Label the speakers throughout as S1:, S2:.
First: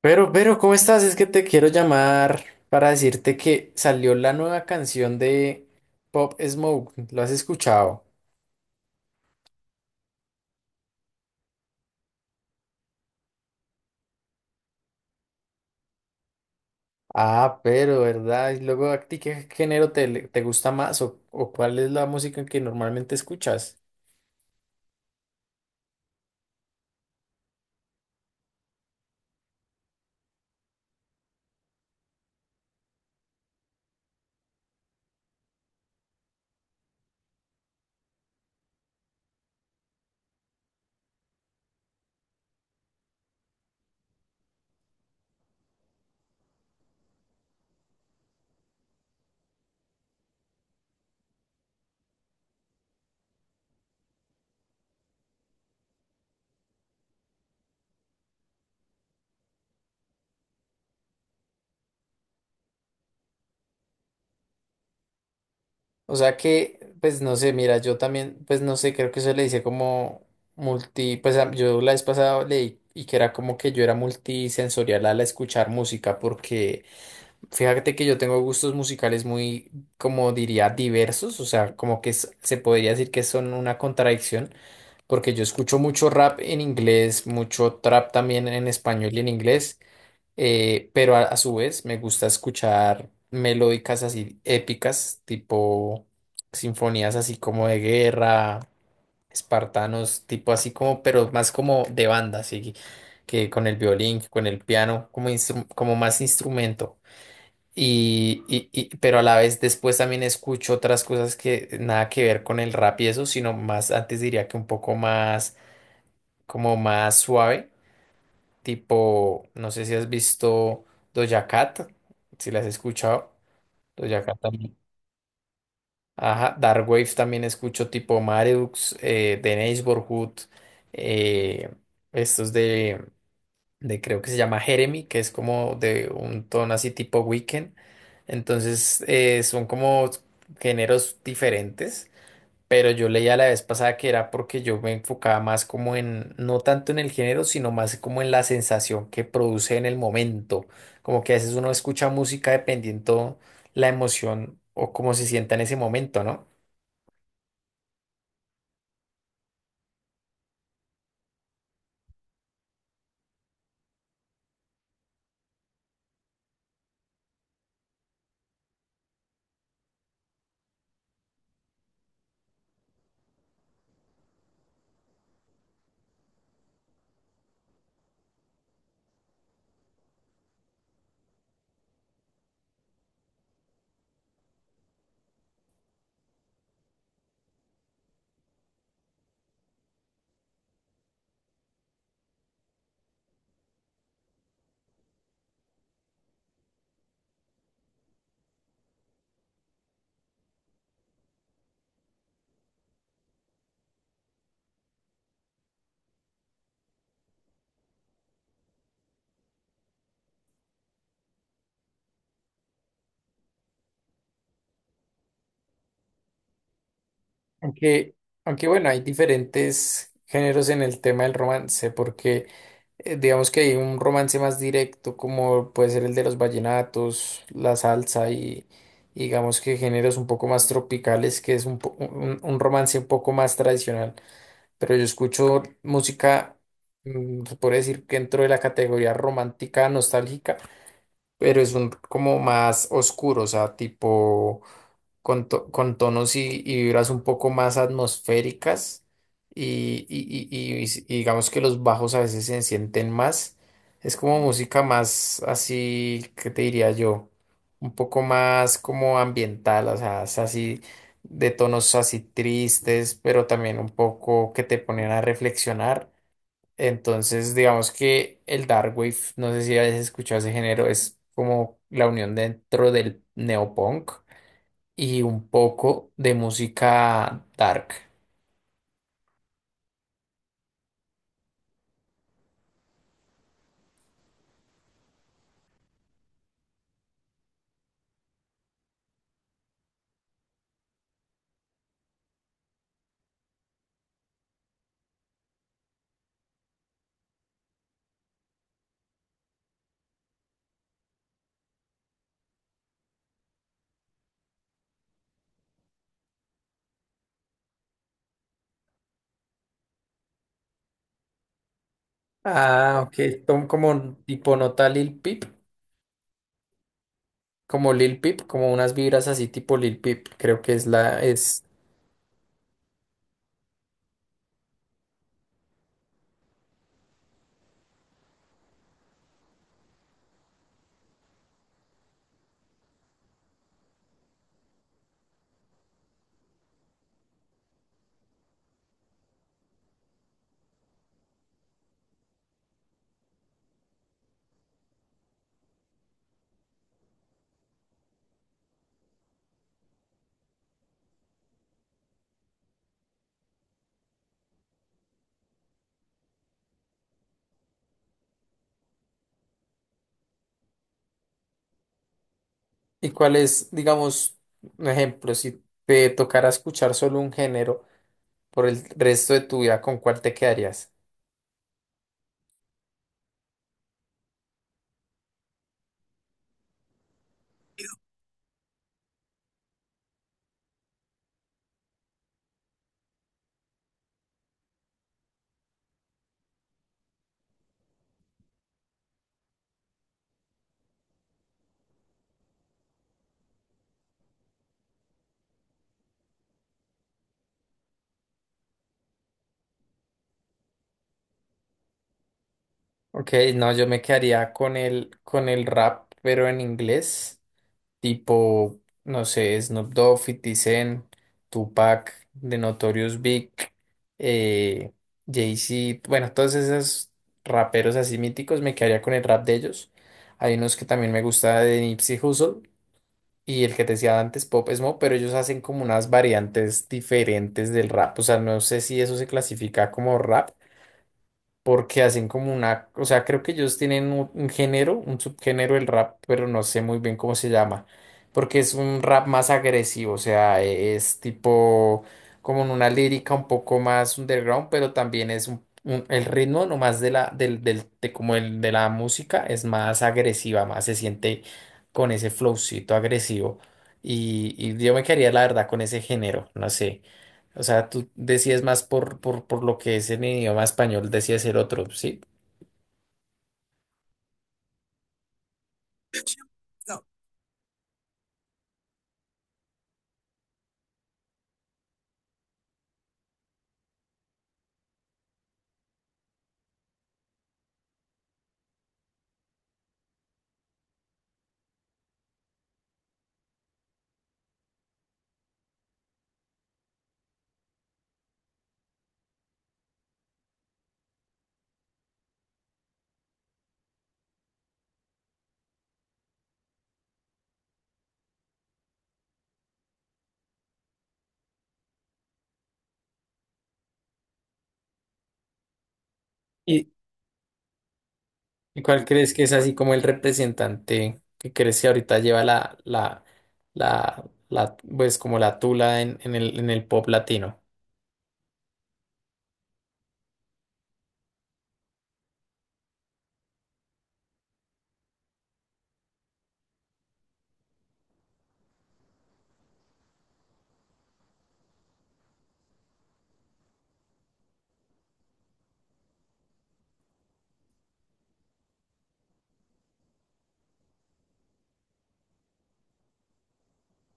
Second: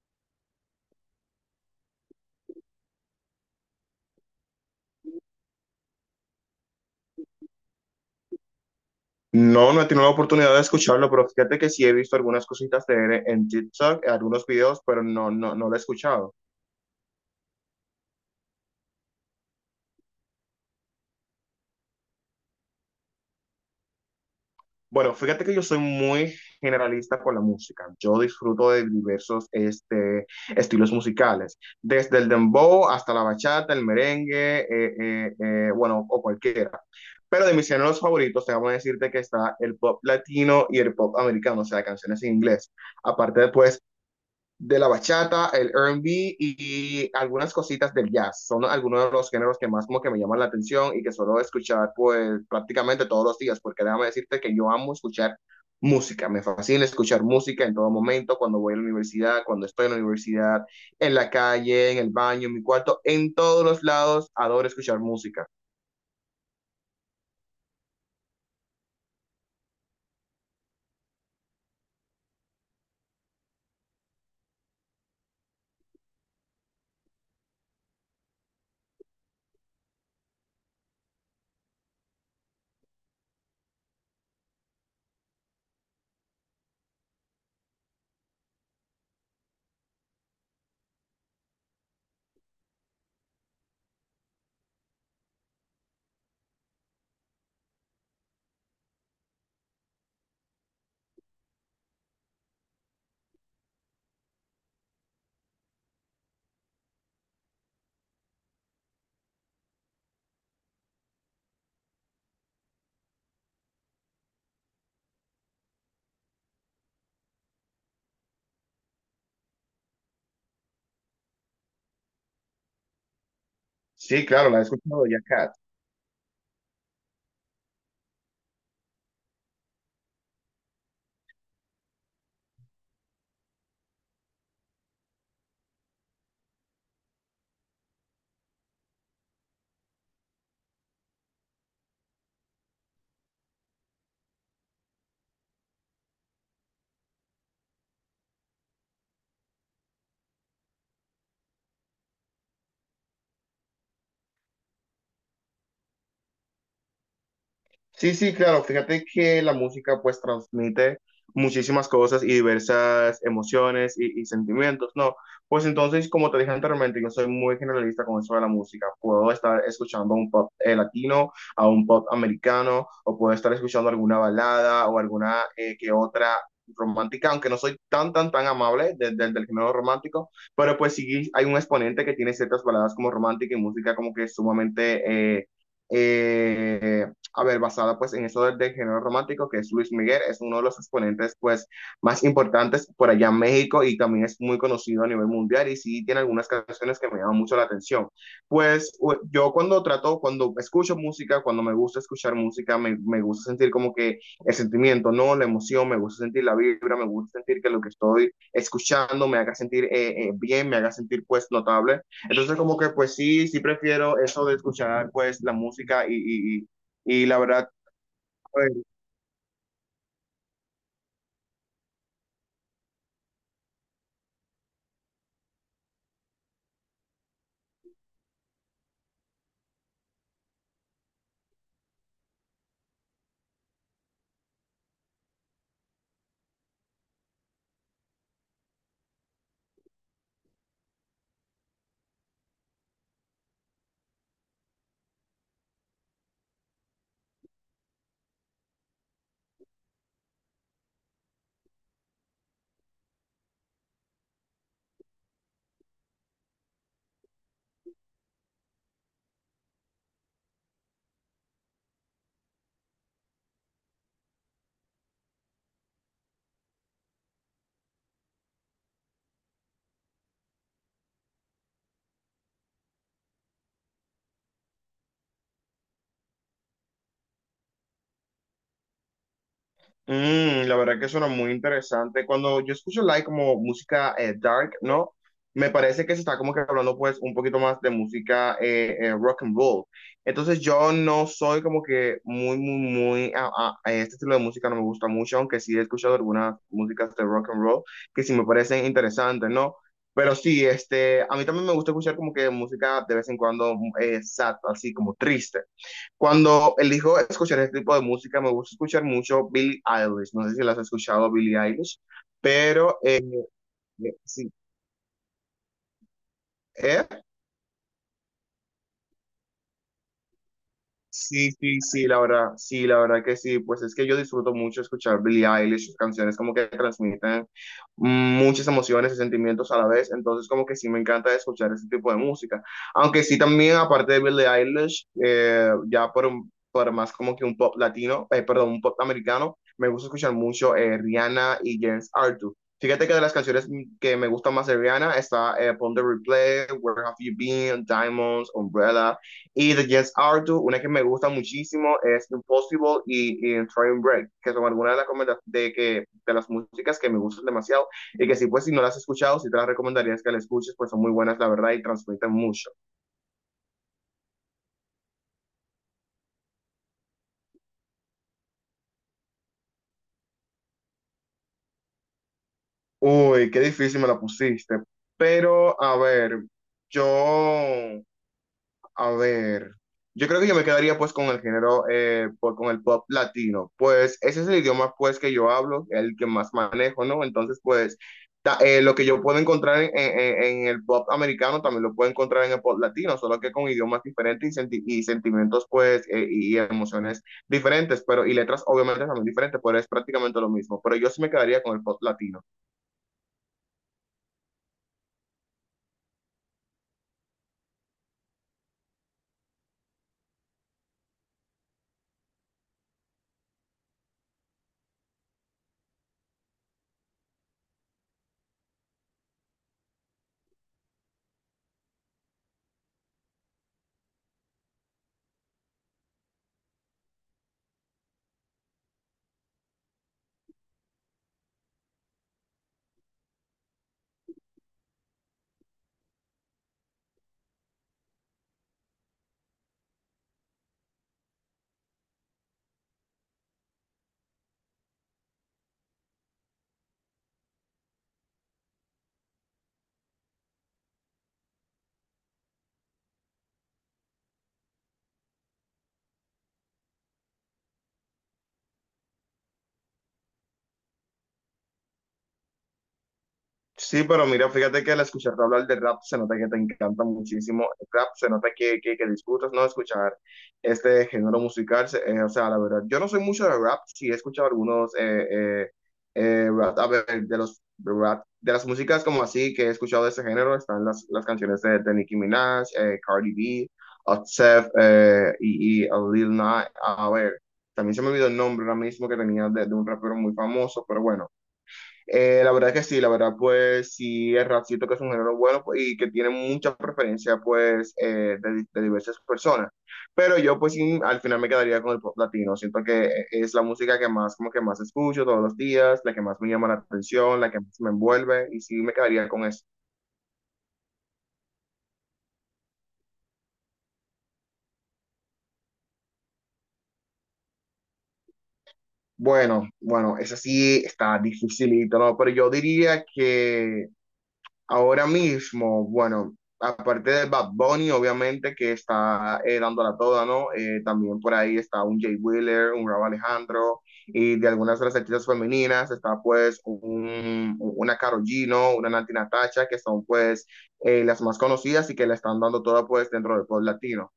S1: Pero, ¿cómo estás? Es que te quiero llamar para decirte que salió la nueva canción de Pop Smoke. ¿Lo has escuchado?
S2: No, no he tenido la oportunidad de escucharlo, pero fíjate que sí he visto algunas cositas de él en TikTok, algunos videos, pero no lo he escuchado.
S1: Ah, pero, ¿verdad? Y luego, ¿a ti qué género te gusta más o cuál es la música que normalmente escuchas?
S2: Bueno, fíjate que yo soy muy generalista con la música. Yo disfruto de diversos estilos musicales, desde el dembow hasta la bachata, el merengue, bueno, o cualquiera. Pero de mis géneros favoritos, te voy a decirte que está el pop latino y el pop americano, o sea, canciones en inglés. Aparte, después de la bachata, el R&B y algunas cositas del jazz. Son algunos de los géneros que más como que me llaman la atención y que suelo escuchar pues prácticamente todos los días, porque déjame decirte que yo amo escuchar música, me fascina escuchar música en todo momento, cuando voy a la universidad, cuando estoy en la universidad, en la calle, en el baño, en mi cuarto, en todos los lados, adoro escuchar música.
S1: O sea que, pues no sé, mira, yo también, pues no sé, creo que eso le dice como yo la vez pasada leí y que era como que yo era multisensorial al escuchar música porque... Fíjate que yo tengo gustos musicales muy, como diría, diversos, o sea, como que se podría decir que son una contradicción, porque yo escucho mucho rap en inglés, mucho trap también en español y en inglés, pero a su vez me gusta escuchar melódicas así épicas, tipo sinfonías así como de guerra, espartanos, tipo así como, pero más como de banda, así que con el violín, con el piano, como más instrumento. Pero a la vez después también escucho otras cosas que nada que ver con el rap y eso, sino más, antes diría que un poco más, como más suave, tipo, no sé si has visto Doja Cat, si las has escuchado, Doja
S2: Sí,
S1: Cat
S2: claro, la he
S1: también.
S2: escuchado ya, Kat.
S1: Ajá, Dark Wave también escucho tipo Mareux, The Neighborhood, eh, estos de creo que se llama Jeremy, que es como de un tono así tipo Weekend. Entonces son como géneros diferentes, pero yo leía la vez pasada que era porque yo me enfocaba más como en, no tanto en el género, sino más como en la sensación que produce en el momento. Como que a veces uno escucha música dependiendo la emoción o cómo se sienta en ese momento, ¿no?
S2: Sí, sí, claro. Fíjate que la música pues transmite muchísimas cosas y diversas emociones y sentimientos, ¿no? Pues entonces, como te dije anteriormente, yo soy muy generalista con eso de la música. Puedo estar escuchando un pop latino, a un pop americano, o puedo estar escuchando alguna balada o alguna que otra romántica, aunque no soy tan, tan, tan amable del género romántico, pero pues sí hay un exponente que tiene ciertas baladas como romántica y música como que sumamente... eh, a ver, basada pues en eso del género romántico, que es Luis Miguel, es uno de los exponentes pues más importantes por allá en México y también es muy conocido a nivel mundial y sí tiene algunas canciones que me llaman mucho la atención. Pues yo cuando trato, cuando escucho música, cuando me gusta escuchar música, me gusta sentir como que el sentimiento, ¿no? La emoción, me gusta sentir la vibra, me gusta sentir que lo que estoy escuchando me haga sentir bien, me haga sentir pues notable. Entonces como que pues sí, sí prefiero eso de escuchar pues la música y la verdad,
S1: Aunque, aunque
S2: pues,
S1: bueno, hay diferentes géneros en el tema del romance, porque digamos que hay un romance más directo, como puede ser el de los vallenatos, la salsa y digamos que géneros un poco más tropicales, que es un romance un poco más tradicional. Pero yo escucho música, mm, se puede decir que dentro de la categoría romántica nostálgica, pero es un como más oscuro, o sea, tipo con tonos y vibras un poco más atmosféricas y, y- y- y- y digamos que los bajos a veces se sienten más. Es como música más así, ¿qué te diría yo? Un poco más como ambiental, o sea, es así de tonos así tristes, pero también un poco que te ponen a reflexionar. Entonces, digamos que el dark wave, no sé si hayas escuchado ese género, es como la unión dentro del neopunk y un poco de música dark.
S2: la verdad que suena muy interesante. Cuando yo escucho like como música dark, ¿no? Me parece que se está como que hablando pues un poquito más de música rock and roll. Entonces yo no soy como que muy, muy, muy, a este estilo de música no me gusta mucho, aunque sí he escuchado algunas músicas de rock and roll que sí me parecen interesantes, ¿no? Pero sí, este, a mí también me gusta escuchar como que música de vez en cuando sad, así como triste. Cuando elijo escuchar este tipo de música, me gusta escuchar mucho Billie Eilish. No sé si las has escuchado, Billie Eilish, pero
S1: Ah, ok, son como
S2: sí,
S1: tipo nota
S2: ¿eh?
S1: Lil Peep, como unas vibras así tipo Lil Peep, creo que
S2: Sí,
S1: es,
S2: sí, sí, la verdad que sí, pues es que yo disfruto mucho escuchar Billie Eilish, sus canciones como que transmiten muchas emociones y sentimientos a la vez, entonces como que sí me encanta escuchar ese tipo de música, aunque sí también aparte de Billie Eilish, ya por más como que un pop latino, perdón, un pop americano, me gusta escuchar mucho Rihanna y James Arthur. Fíjate que de las canciones que me gustan más de Rihanna está Pon de Replay, Where Have You Been, Diamonds, Umbrella. Y de Jess Arthur, una que me gusta muchísimo es Impossible y Train Break, que son algunas de de las músicas que me gustan demasiado y que sí, pues si no las has escuchado, sí te las recomendaría que las escuches, pues son muy buenas, la verdad, y transmiten mucho.
S1: y cuál es, digamos, un ejemplo, si te tocara escuchar solo un género por el resto de tu vida, ¿con cuál te quedarías?
S2: Uy, qué difícil me la pusiste. Pero, a ver, yo A ver, yo creo que yo me quedaría pues con el género, con el pop latino, pues ese es el idioma pues que yo hablo, el que más manejo, ¿no? Entonces pues lo que yo puedo encontrar en el pop americano también lo puedo encontrar en el pop latino, solo que con idiomas diferentes y sentimientos pues y emociones diferentes, pero y letras obviamente también diferentes, pero es prácticamente lo mismo, pero yo sí me quedaría con el pop latino.
S1: Ok, no, yo me quedaría con el rap, pero en inglés. Tipo, no sé, Snoop Dogg, 50 Cent, Tupac, The Notorious Big, eh, Jay-Z, bueno, todos esos raperos así míticos, me quedaría con el rap de ellos. Hay unos que también me gusta de Nipsey Hussle y el que te decía antes, Pop Smoke, pero ellos hacen como unas variantes diferentes del rap, o sea, no sé si eso se clasifica como rap porque hacen como una, o sea, creo que ellos tienen un género, un subgénero del rap, pero no sé muy bien cómo se llama, porque es un rap más agresivo, o sea, es tipo como en una lírica un poco más underground, pero también es el ritmo nomás de de como el de la música es más agresiva, más se siente con ese flowcito agresivo. Y yo me quedaría, la verdad, con ese género, no sé. O sea, tú decías más por lo que es en el idioma español, decías el otro, ¿sí?
S2: Sí, pero mira, fíjate que al escucharte hablar de rap se nota que te encanta muchísimo el rap, se nota que disfrutas, ¿no? Escuchar este género musical, o sea, la verdad, yo no soy mucho de rap, sí he escuchado algunos rap, a ver, de los rap, de las músicas como así que he escuchado de ese género, están las canciones de Nicki Minaj, Cardi B, Offset y Lil Nas, a ver, también se me olvidó el nombre ahora mismo que tenía de un rapero muy famoso, pero bueno. La verdad que sí, la verdad pues sí, el rap siento que es un género bueno pues, y que tiene mucha preferencia pues de diversas personas. Pero yo pues sí, al final me quedaría con el pop latino. Siento que es la música que más como que más escucho todos los días, la que más me llama la
S1: ¿Y,
S2: atención, la que más me envuelve y sí
S1: y
S2: me
S1: cuál
S2: quedaría
S1: crees que
S2: con
S1: es
S2: eso.
S1: así como el representante que crees que ahorita lleva pues como la tula en el pop latino?
S2: Bueno, bueno, esa sí está dificilito, ¿no? Pero yo diría que ahora mismo, bueno, aparte de Bad Bunny, obviamente, que está dándola toda, ¿no? También por ahí está un Jay Wheeler, un Rauw Alejandro, y de algunas de las artistas femeninas está pues una Karol G, ¿no? Una Nati Natasha, que son pues las más conocidas y que la están dando toda pues dentro del pop latino.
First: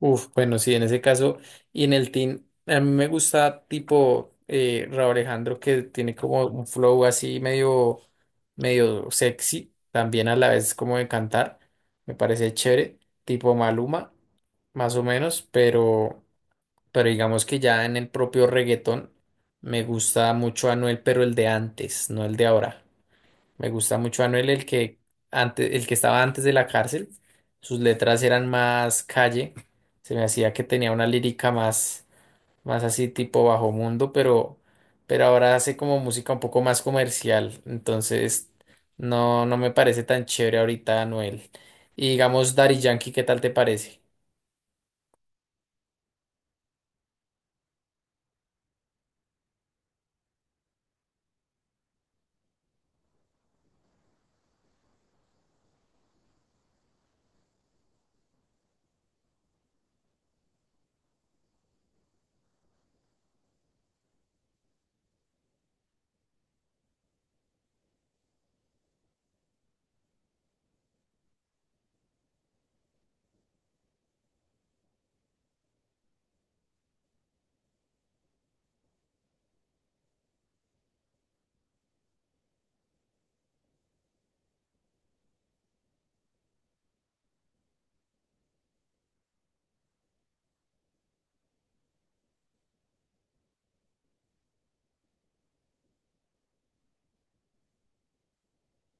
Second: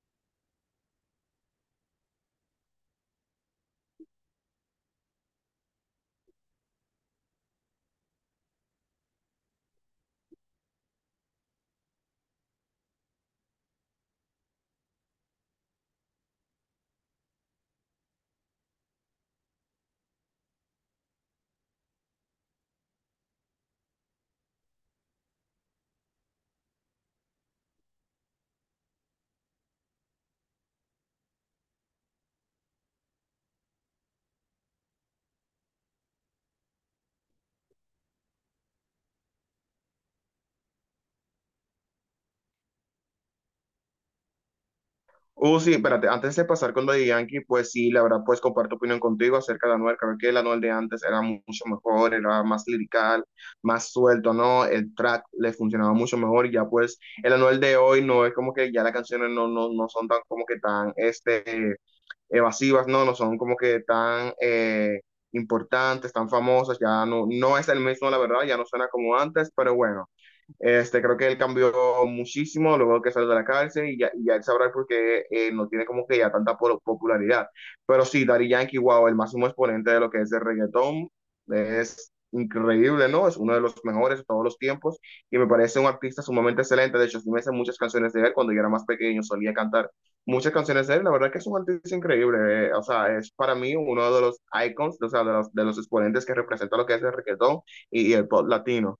S1: Uf, bueno, sí, en ese caso, y en el team, a mí me gusta tipo Raúl Alejandro que tiene como un flow así medio, medio sexy, también a la vez como de cantar, me parece chévere, tipo Maluma, más o menos, pero digamos que ya en el propio reggaetón me gusta mucho Anuel, pero el de antes, no el de ahora. Me gusta mucho Anuel, el que antes, el que estaba antes de la cárcel. Sus letras eran más calle. Se me hacía que tenía una lírica más, más así tipo bajo mundo, pero ahora hace como música un poco más comercial. Entonces, no me parece tan chévere ahorita Anuel. Y digamos, Daddy Yankee, ¿qué tal te parece?
S2: Sí, espérate, antes de pasar con lo de Yankee, pues sí, la verdad, pues comparto opinión contigo acerca de Anuel, creo que el Anuel de antes era mucho mejor, era más lirical, más suelto, ¿no? El track le funcionaba mucho mejor, ya pues el Anuel de hoy no es como que ya las canciones no son tan como que tan, este, evasivas, ¿no? No son como que tan importantes, tan famosas, ya no es el mismo, la verdad, ya no suena como antes, pero bueno. Este, creo que él cambió muchísimo luego que salió de la cárcel y ya él sabrá por qué no tiene como que ya tanta popularidad. Pero sí, Daddy Yankee, wow, el máximo exponente de lo que es el reggaetón, es increíble, ¿no? Es uno de los mejores de todos los tiempos y me parece un artista sumamente excelente. De hecho, sí me sé muchas canciones de él cuando yo era más pequeño, solía cantar muchas canciones de él. La verdad que es un artista increíble, o sea, es para mí uno de los icons, o sea, de de los exponentes que representa lo que es el reggaetón y el pop latino.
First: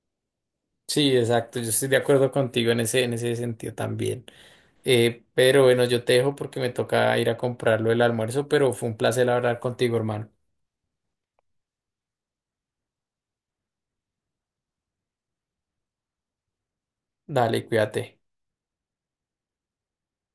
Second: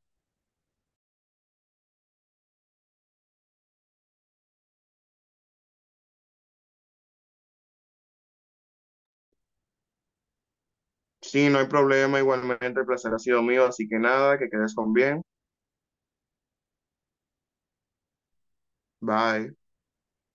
S1: Sí, exacto. Yo estoy de acuerdo contigo en ese sentido también. Pero bueno, yo te dejo porque me toca ir a comprarlo el almuerzo, pero fue un placer hablar contigo, hermano.
S2: Sí, no hay problema, igualmente el placer ha sido mío, así que nada, que quedes con bien.
S1: Dale, cuídate.
S2: Bye.